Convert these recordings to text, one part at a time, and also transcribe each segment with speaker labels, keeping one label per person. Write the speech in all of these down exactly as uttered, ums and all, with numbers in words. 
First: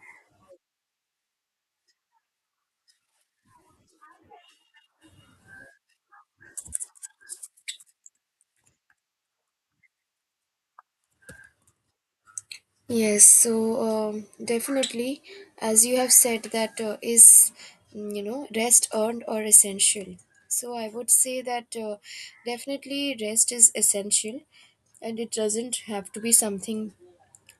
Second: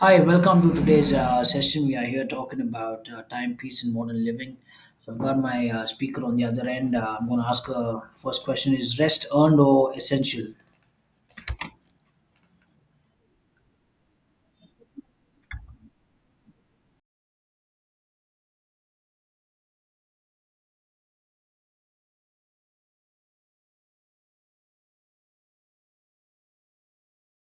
Speaker 1: Hi, welcome to today's uh, session. We are here talking about uh, timepiece and modern living. So I've got my uh, speaker on the other end. Uh, I'm going to ask a first question. Is rest earned or essential?
Speaker 2: Yes, so um, definitely, as you have said, that uh, is, mm, you know, rest earned or essential. So I would say that uh, definitely rest is essential and it doesn't have to be something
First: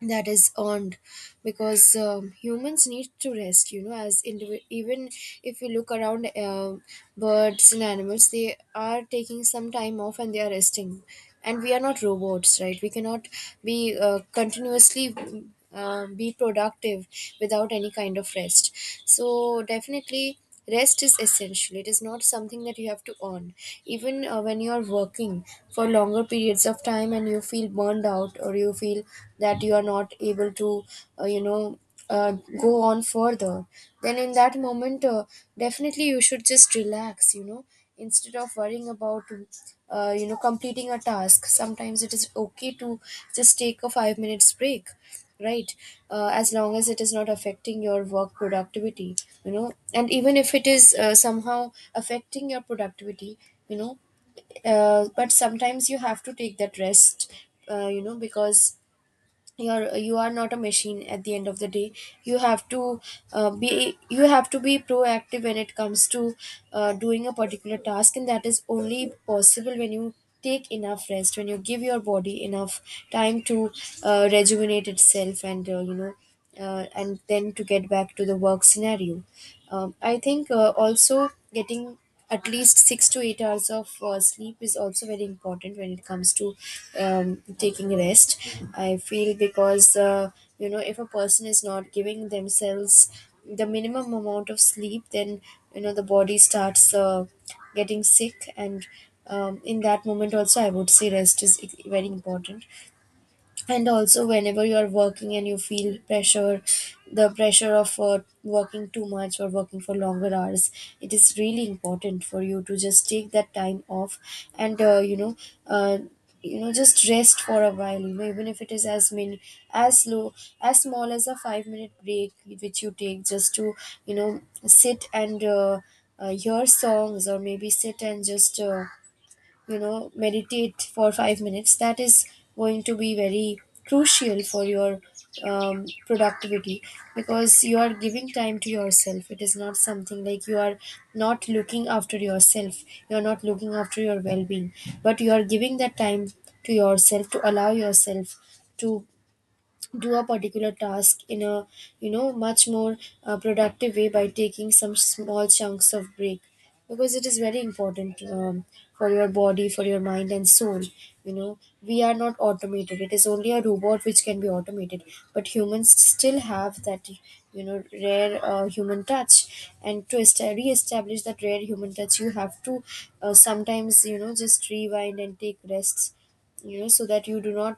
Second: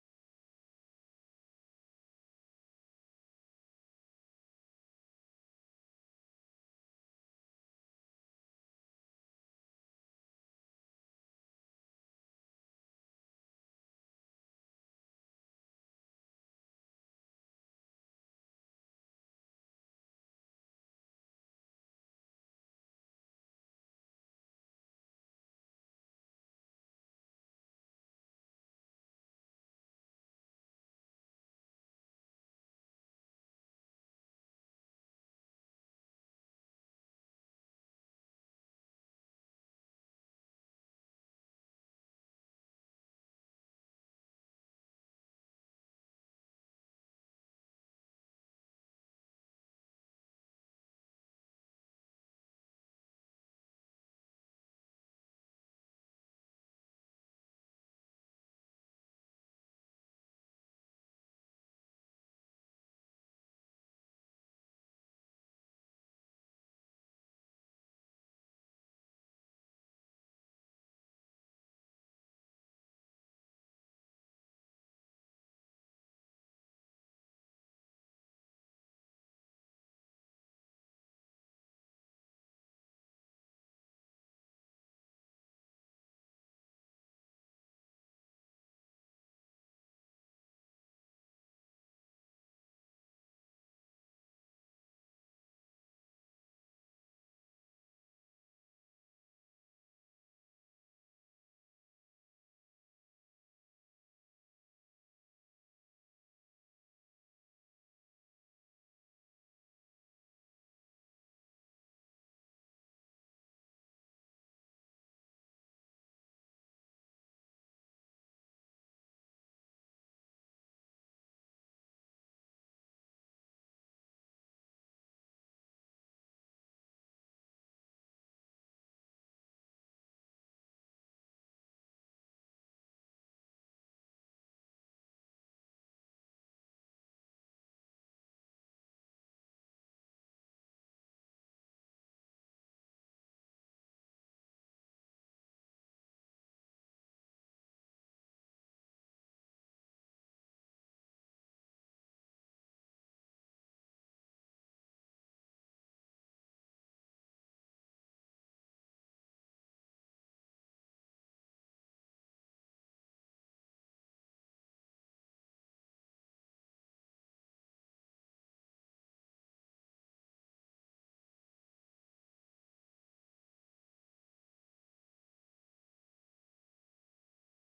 Speaker 2: that is earned because um, humans need to rest, you know, as indivi- even if you look around, uh, birds and animals, they are taking some time off and they are resting. And we are not robots, right? We cannot be uh, continuously uh, be productive without any kind of rest. So definitely rest is essential. It is not something that you have to earn. Even uh, when you are working for longer periods of time and you feel burned out or you feel that you are not able to, uh, you know, uh, go on further, then in that moment, uh, definitely you should just relax, you know, instead of worrying about uh, you know completing a task. Sometimes it is okay to just take a five minutes break, right? Uh, as long as it is not affecting your work productivity, you know and even if it is uh, somehow affecting your productivity you know uh, but sometimes you have to take that rest, uh, you know because you're you are not a machine at the end of the day. You have to uh, be you have to be proactive when it comes to uh, doing a particular task, and that is only possible when you take enough rest, when you give your body enough time to uh, rejuvenate itself and uh, you know uh, and then to get back to the work scenario. um, I think uh, also getting at least six to eight hours of uh, sleep is also very important when it comes to um, taking rest. I feel because uh, you know if a person is not giving themselves the minimum amount of sleep, then you know the body starts uh, getting sick, and um, in that moment also, I would say rest is e-, very important. And also, whenever you are working and you feel pressure, the pressure of uh, working too much or working for longer hours, it is really important for you to just take that time off and uh, you know uh, you know just rest for a while, you know, even if it is as many as low as small as a five minute break, which you take just to you know sit and uh, uh, hear songs, or maybe sit and just uh, you know meditate for five minutes. That is going to be very crucial for your um, productivity, because you are giving time to yourself. It is not something like you are not looking after yourself, you are not looking after your well-being, but you are giving that time to yourself to allow yourself to do a particular task in a, you know, much more uh, productive way by taking some small chunks of break, because it is very important, um, for your body, for your mind and soul. You know, we are not automated. It is only a robot which can be automated, but humans still have that, you know, rare uh, human touch, and to est- re-establish that rare human touch you have to uh, sometimes, you know, just rewind and take rests, you know, so that you do not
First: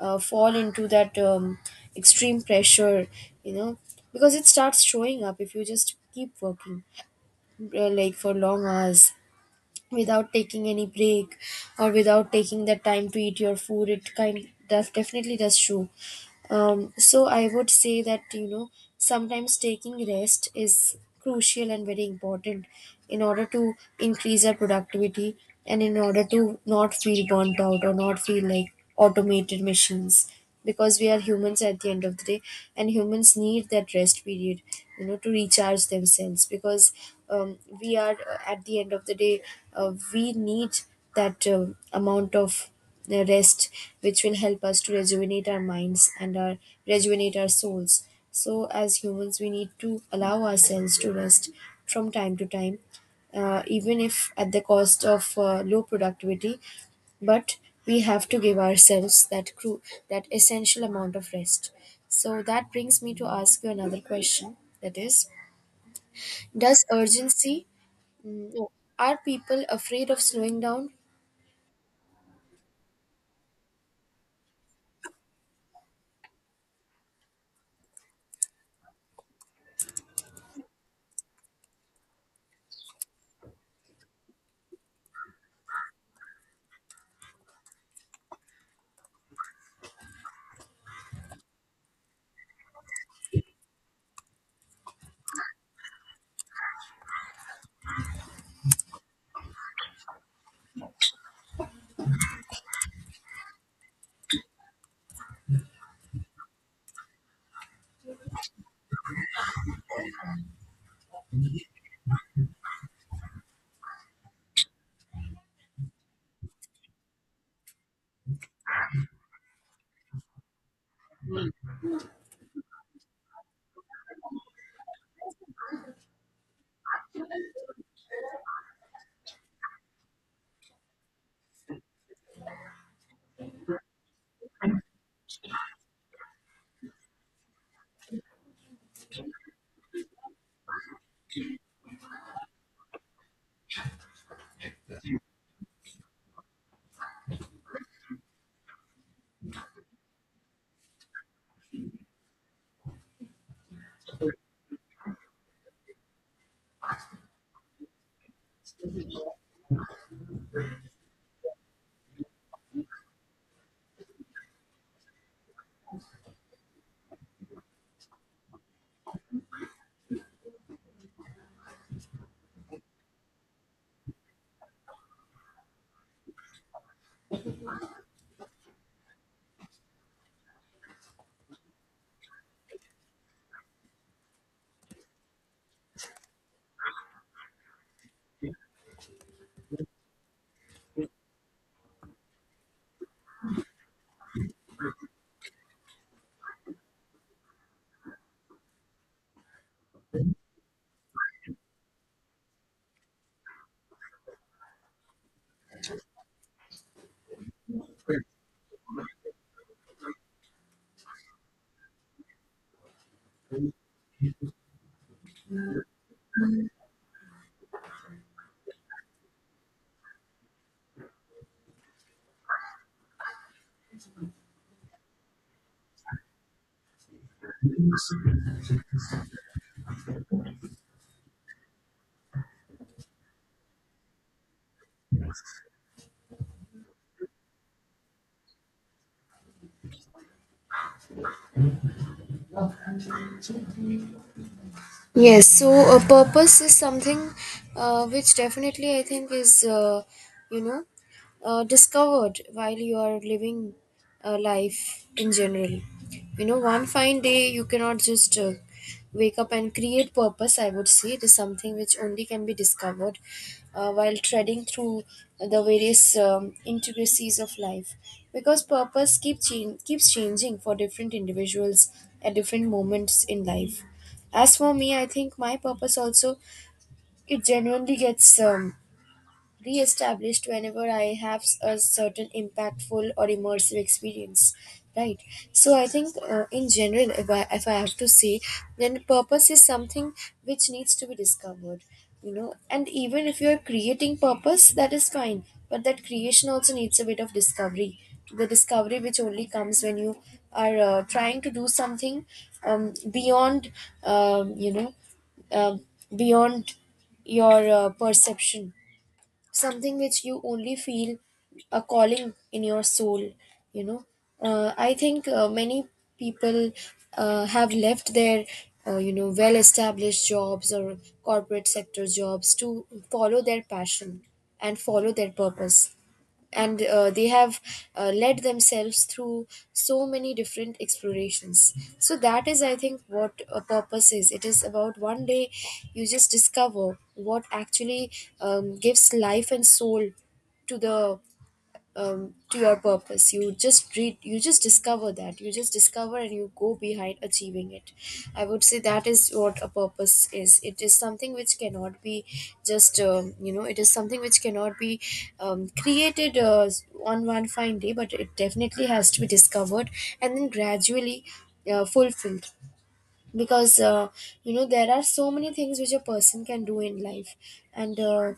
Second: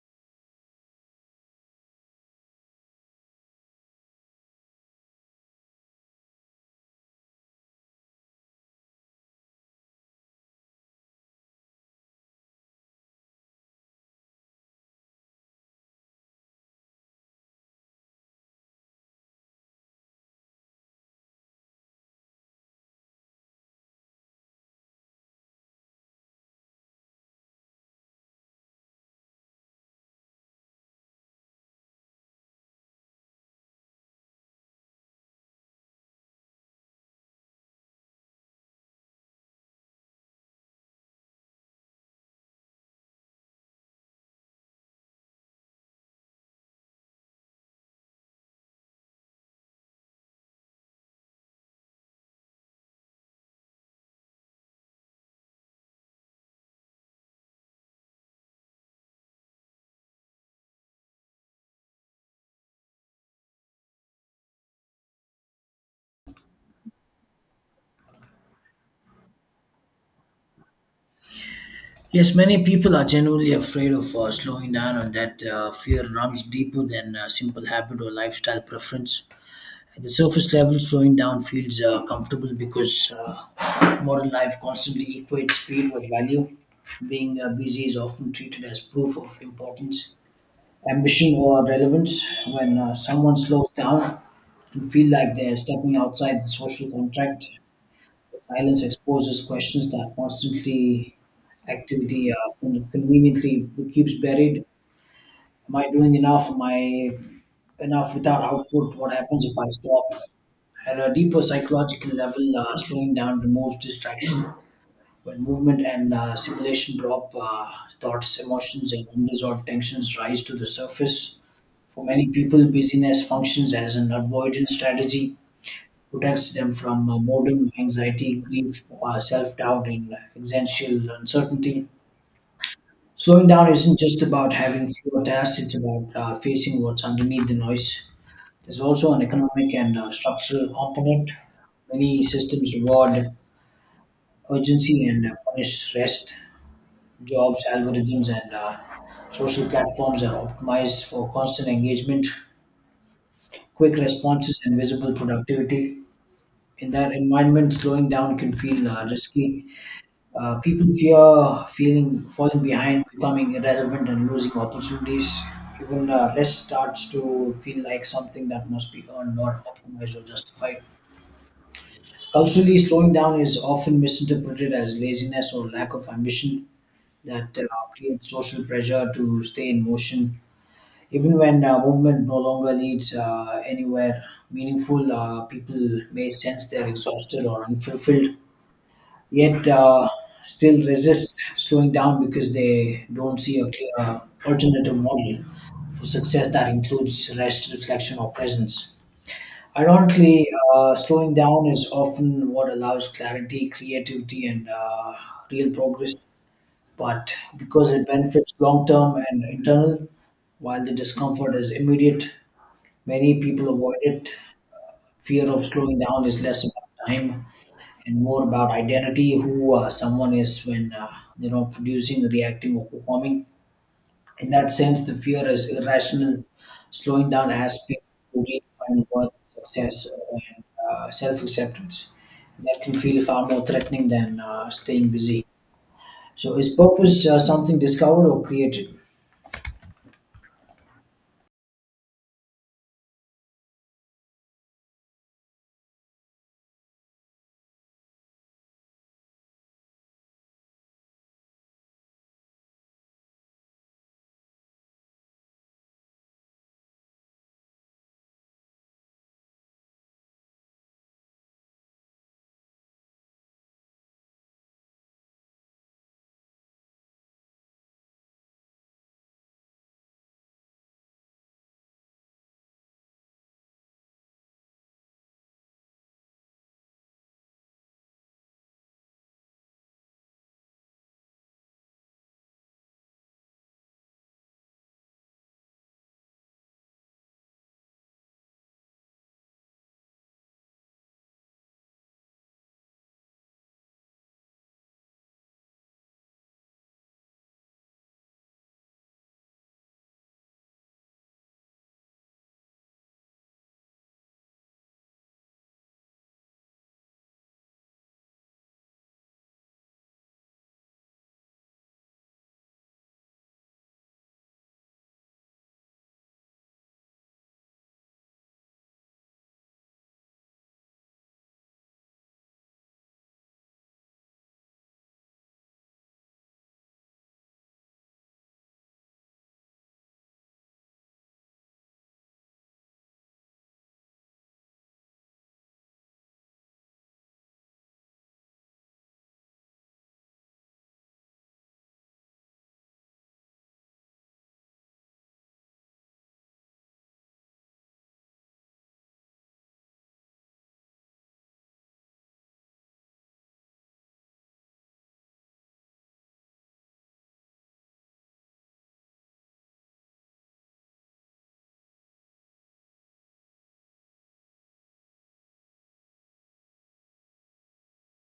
Speaker 2: uh, fall into that um, extreme pressure, you know, because it starts showing up if you just keep working uh, like for long hours without taking any break, or without taking the time to eat your food. It kind def- definitely does show. Um, so I would say that, you know, sometimes taking rest is crucial and very important in order to increase our productivity, and in order to not feel burnt out or not feel like automated machines, because we are humans at the end of the day, and humans need that rest period, you know, to recharge themselves. Because um, we are uh, at the end of the day, uh, we need that um amount of the rest which will help us to rejuvenate our minds and our, rejuvenate our souls. So as humans we need to allow ourselves to rest from time to time, uh, even if at the cost of uh, low productivity, but we have to give ourselves that cru- that essential amount of rest. So that brings me to ask you another question, that is, does urgency no, are people afraid of slowing down?
Speaker 1: Yes, many people are genuinely afraid of uh, slowing down, and that uh, fear runs deeper than a simple habit or lifestyle preference. At the surface level, slowing down feels uh, comfortable because uh, modern life constantly equates speed with value. Being uh, busy is often treated as proof of importance, ambition, or relevance. When uh, someone slows down and feel like they're stepping outside the social contract, silence exposes questions that constantly activity uh, con- conveniently keeps buried. Am I doing enough? Am I enough without output? What happens if I stop? At a deeper psychological level, uh, slowing down removes distraction. When movement and uh, simulation drop, uh, thoughts, emotions, and unresolved tensions rise to the surface. For many people, busyness functions as an avoidance strategy, protects them from uh, boredom, anxiety, grief, uh, self-doubt, and existential uncertainty. Slowing down isn't just about having fewer tasks; it's about uh, facing what's underneath the noise. There's also an economic and uh, structural component. Many systems reward urgency and uh, punish rest. Jobs, algorithms, and uh, social platforms are optimized for constant engagement, quick responses, and visible productivity. In that environment, slowing down can feel uh, risky. Uh, people fear feeling falling behind, becoming irrelevant, and losing opportunities. Even uh, rest starts to feel like something that must be earned, not optimized or justified. Culturally, slowing down is often misinterpreted as laziness or lack of ambition that uh, creates social pressure to stay in motion. Even when uh, movement no longer leads uh, anywhere meaningful, uh, people may sense they're exhausted or unfulfilled, yet uh, still resist slowing down because they don't see a clear uh, alternative model for success that includes rest, reflection, or presence. Ironically, uh, slowing down is often what allows clarity, creativity, and uh, real progress, but because it benefits long term and internal, while the discomfort is immediate, many people avoid it. Fear of slowing down is less about time and more about identity, who uh, someone is when uh, you know producing, reacting, or performing. In that sense, the fear is irrational, slowing down as people who redefine worth, success, and uh, self-acceptance. That can feel far more threatening than uh, staying busy. So, is purpose uh, something discovered or created?
Speaker 2: Yes, so a purpose is something uh, which definitely I think is, uh, you know, uh, discovered while you are living uh, life in general. You know, one fine day you cannot just uh, wake up and create purpose, I would say. It is something which only can be discovered uh, while treading through the various um, intricacies of life. Because purpose keep chan- keeps changing for different individuals at different moments in life. As for me, I think my purpose also, it genuinely gets um, re-established whenever I have s- a certain impactful or immersive experience, right? So I think uh, in general, if I if I have to say, then purpose is something which needs to be discovered, you know. And even if you are creating purpose, that is fine, but that creation also needs a bit of discovery. The discovery which only comes when you are uh, trying to do something um, beyond, um, you know uh, beyond your uh, perception, something which you only feel a calling in your soul. You know, uh, I think uh, many people uh, have left their uh, you know well established jobs or corporate sector jobs to follow their passion and follow their purpose, and uh, they have uh, led themselves through so many different explorations. So that is, I think, what a purpose is. It is about one day you just discover what actually um, gives life and soul to the um, to your purpose. You just read, you just discover that, you just discover and you go behind achieving it. I would say that is what a purpose is. It is something which cannot be just um, you know it is something which cannot be um, created uh, on one fine day, but it definitely has to be discovered and then gradually uh, fulfilled. Because uh, you know there are so many things which a person can do in life, and uh,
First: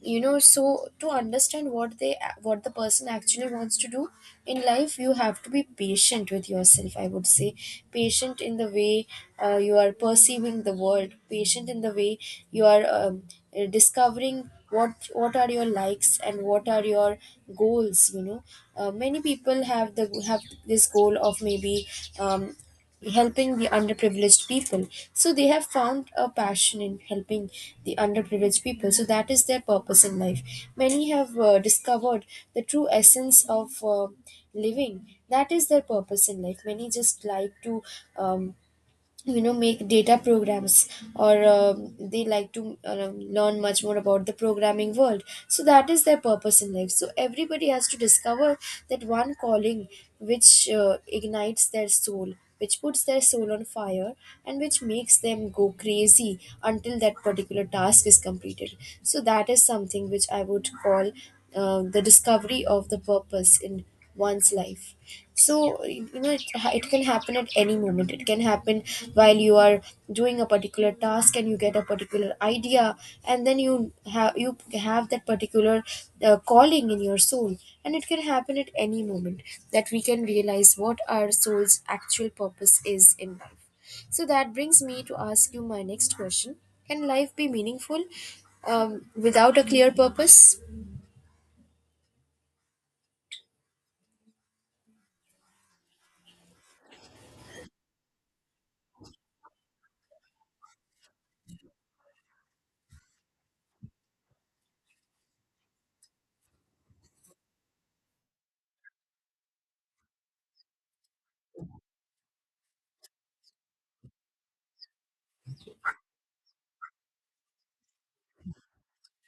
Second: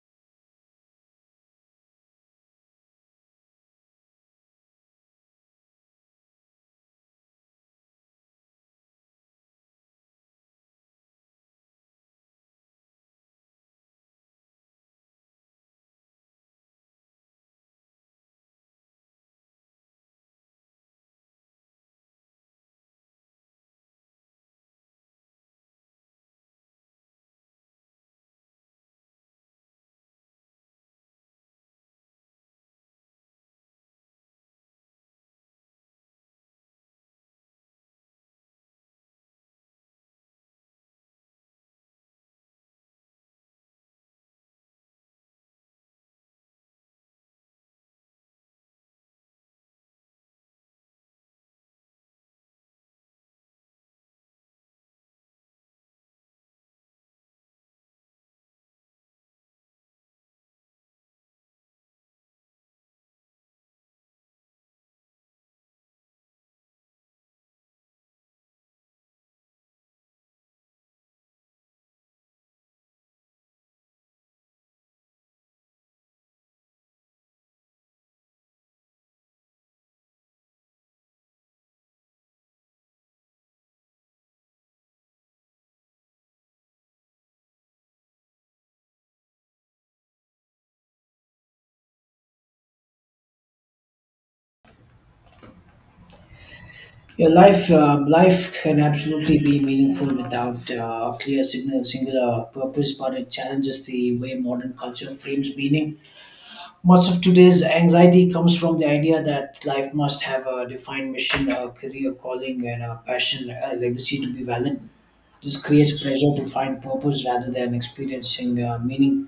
Speaker 2: you know so to understand what they, what the person actually wants to do in life, you have to be patient with yourself, I would say. Patient in the way uh, you are perceiving the world, patient in the way you are um, uh, discovering what what are your likes and what are your goals. You know, uh, many people have the have this goal of maybe um, helping the underprivileged people, so they have found a passion in helping the underprivileged people, so that is their purpose in life. Many have uh, discovered the true essence of uh, living, that is their purpose in life. Many just like to um, you know make data programs, or um, they like to um, learn much more about the programming world, so that is their purpose in life. So everybody has to discover that one calling which uh, ignites their soul, which puts their soul on fire, and which makes them go crazy until that particular task is completed. So that is something which I would call uh, the discovery of the purpose in one's life. So, you know, it, it can happen at any moment. It can happen while you are doing a particular task and you get a particular idea, and then you have you have that particular uh, calling in your soul, and it can happen at any moment, that we can realize what our soul's actual purpose is in life. So that brings me to ask you my next question. Can life be meaningful um, without a clear purpose?
Speaker 1: Your life, um, life can absolutely be meaningful without uh, a clear signal, singular purpose, but it challenges the way modern culture frames meaning. Much of today's anxiety comes from the idea that life must have a defined mission, a career calling, and a passion, a legacy to be valid. This creates pressure to find purpose rather than experiencing uh, meaning.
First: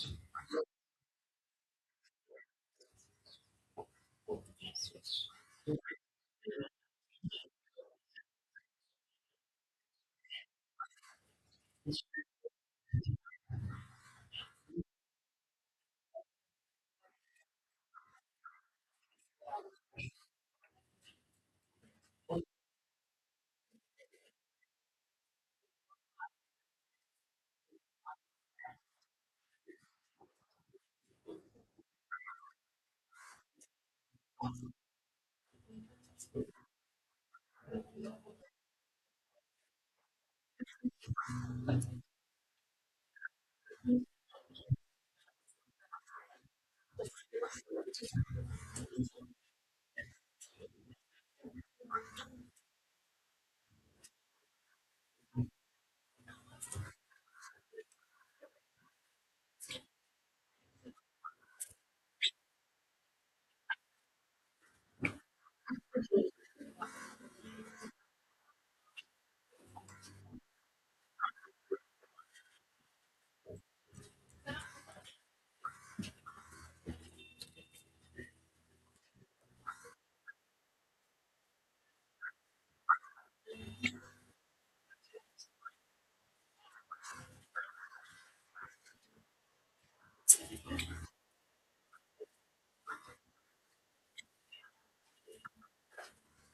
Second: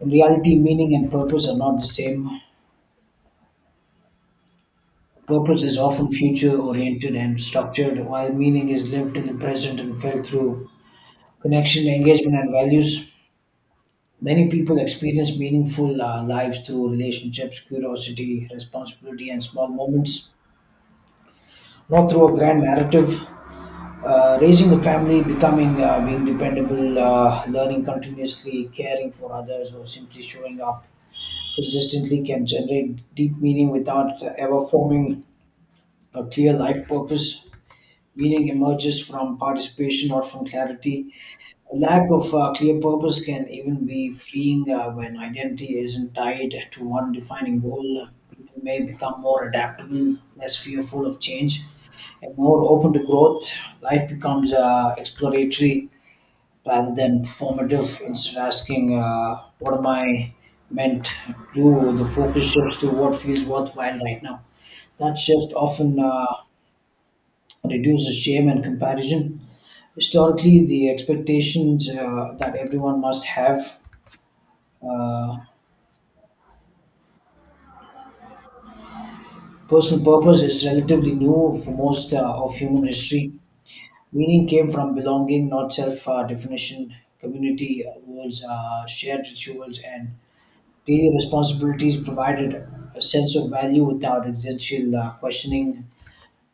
Speaker 1: In reality, meaning and purpose are not the same. Purpose is often future oriented and structured, while meaning is lived in the present and felt through connection, engagement, and values. Many people experience meaningful uh, lives through relationships, curiosity, responsibility, and small moments, not through a grand narrative. Uh, raising a family, becoming, uh, being dependable, uh, learning continuously, caring for others, or simply showing up consistently can generate deep meaning without ever forming a clear life purpose. Meaning emerges from participation, not from clarity. A lack of uh, clear purpose can even be freeing uh, when identity isn't tied to one defining goal. People may become more adaptable, less fearful of change, and more open to growth. Life becomes uh, exploratory rather than formative. Instead of asking, uh, what am I meant to do, the focus shifts to what feels worthwhile right now. That shift often uh, reduces shame and comparison. Historically, the expectations uh, that everyone must have uh, personal purpose is relatively new. For most uh, of human history, meaning came from belonging, not self uh, definition. Community was uh, shared rituals, and daily responsibilities provided a sense of value without existential uh, questioning.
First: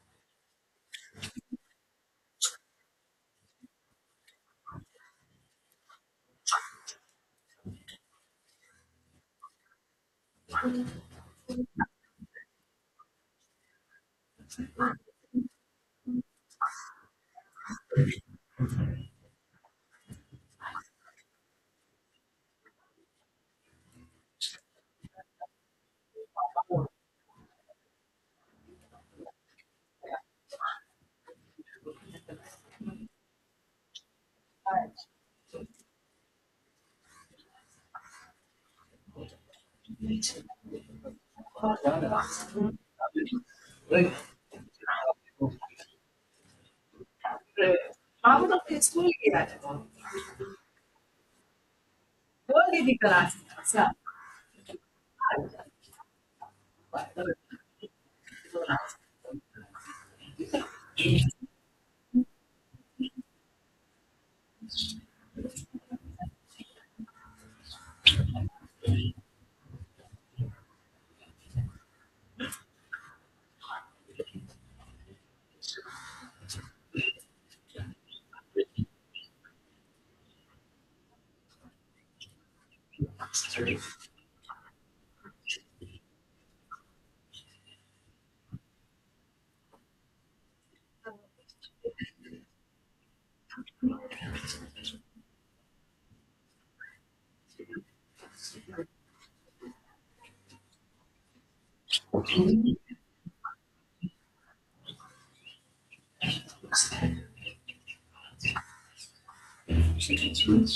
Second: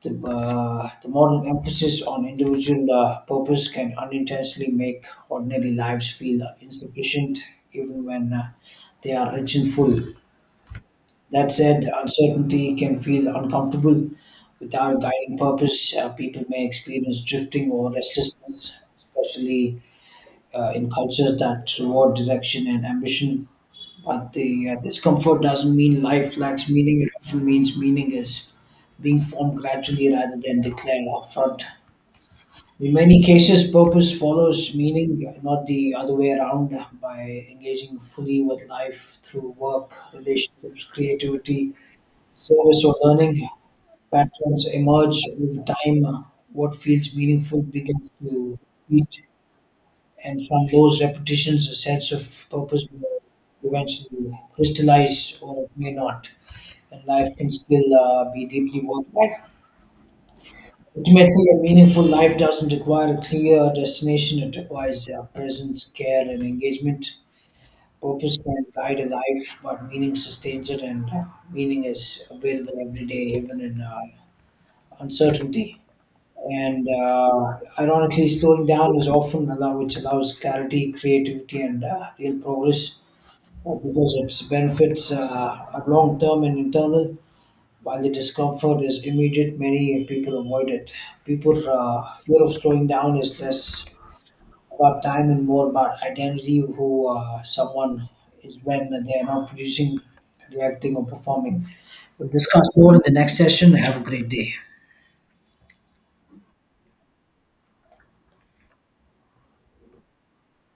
Speaker 1: The, uh, the modern emphasis on individual uh, purpose can unintentionally make ordinary lives feel insufficient, even when uh, they are rich and full. That said, uncertainty can feel uncomfortable without a guiding purpose. Uh, people may experience drifting or restlessness, especially uh, in cultures that reward direction and ambition. But the uh, discomfort doesn't mean life lacks meaning. It often means meaning is being formed gradually rather than declared upfront. In many cases, purpose follows meaning, not the other way around. By engaging fully with life through work, relationships, creativity, service, or learning, patterns emerge with time. uh, What feels meaningful
Speaker 2: Evet.
Speaker 1: begins
Speaker 2: Ben
Speaker 1: to
Speaker 2: buradan festivale
Speaker 1: repeat,
Speaker 2: geldim.
Speaker 1: and from those repetitions, a sense of
Speaker 2: Böyle
Speaker 1: purpose
Speaker 2: bir
Speaker 1: will
Speaker 2: garanti. Sen.
Speaker 1: eventually crystallize,
Speaker 2: Harika.
Speaker 1: or it may not. And
Speaker 2: Bak,
Speaker 1: life
Speaker 2: evet.
Speaker 1: can still uh, be deeply
Speaker 2: Garanti.
Speaker 1: worthwhile. Ultimately, a meaningful life doesn't require a clear destination. It requires uh, presence, care, and engagement. Purpose can guide a life, but meaning sustains it, and uh, meaning is available every day, even in uh, uncertainty. And uh, ironically, slowing down is often allow which allows clarity, creativity, and uh, real progress, uh, because its benefits uh, are long term and internal, while the discomfort is immediate, many people avoid it. People, uh, fear of slowing down is less about time and more about identity, who uh, someone is when they are not producing, reacting, or performing. We'll discuss more in the next session. Have a great day.
Speaker 2: Şimdi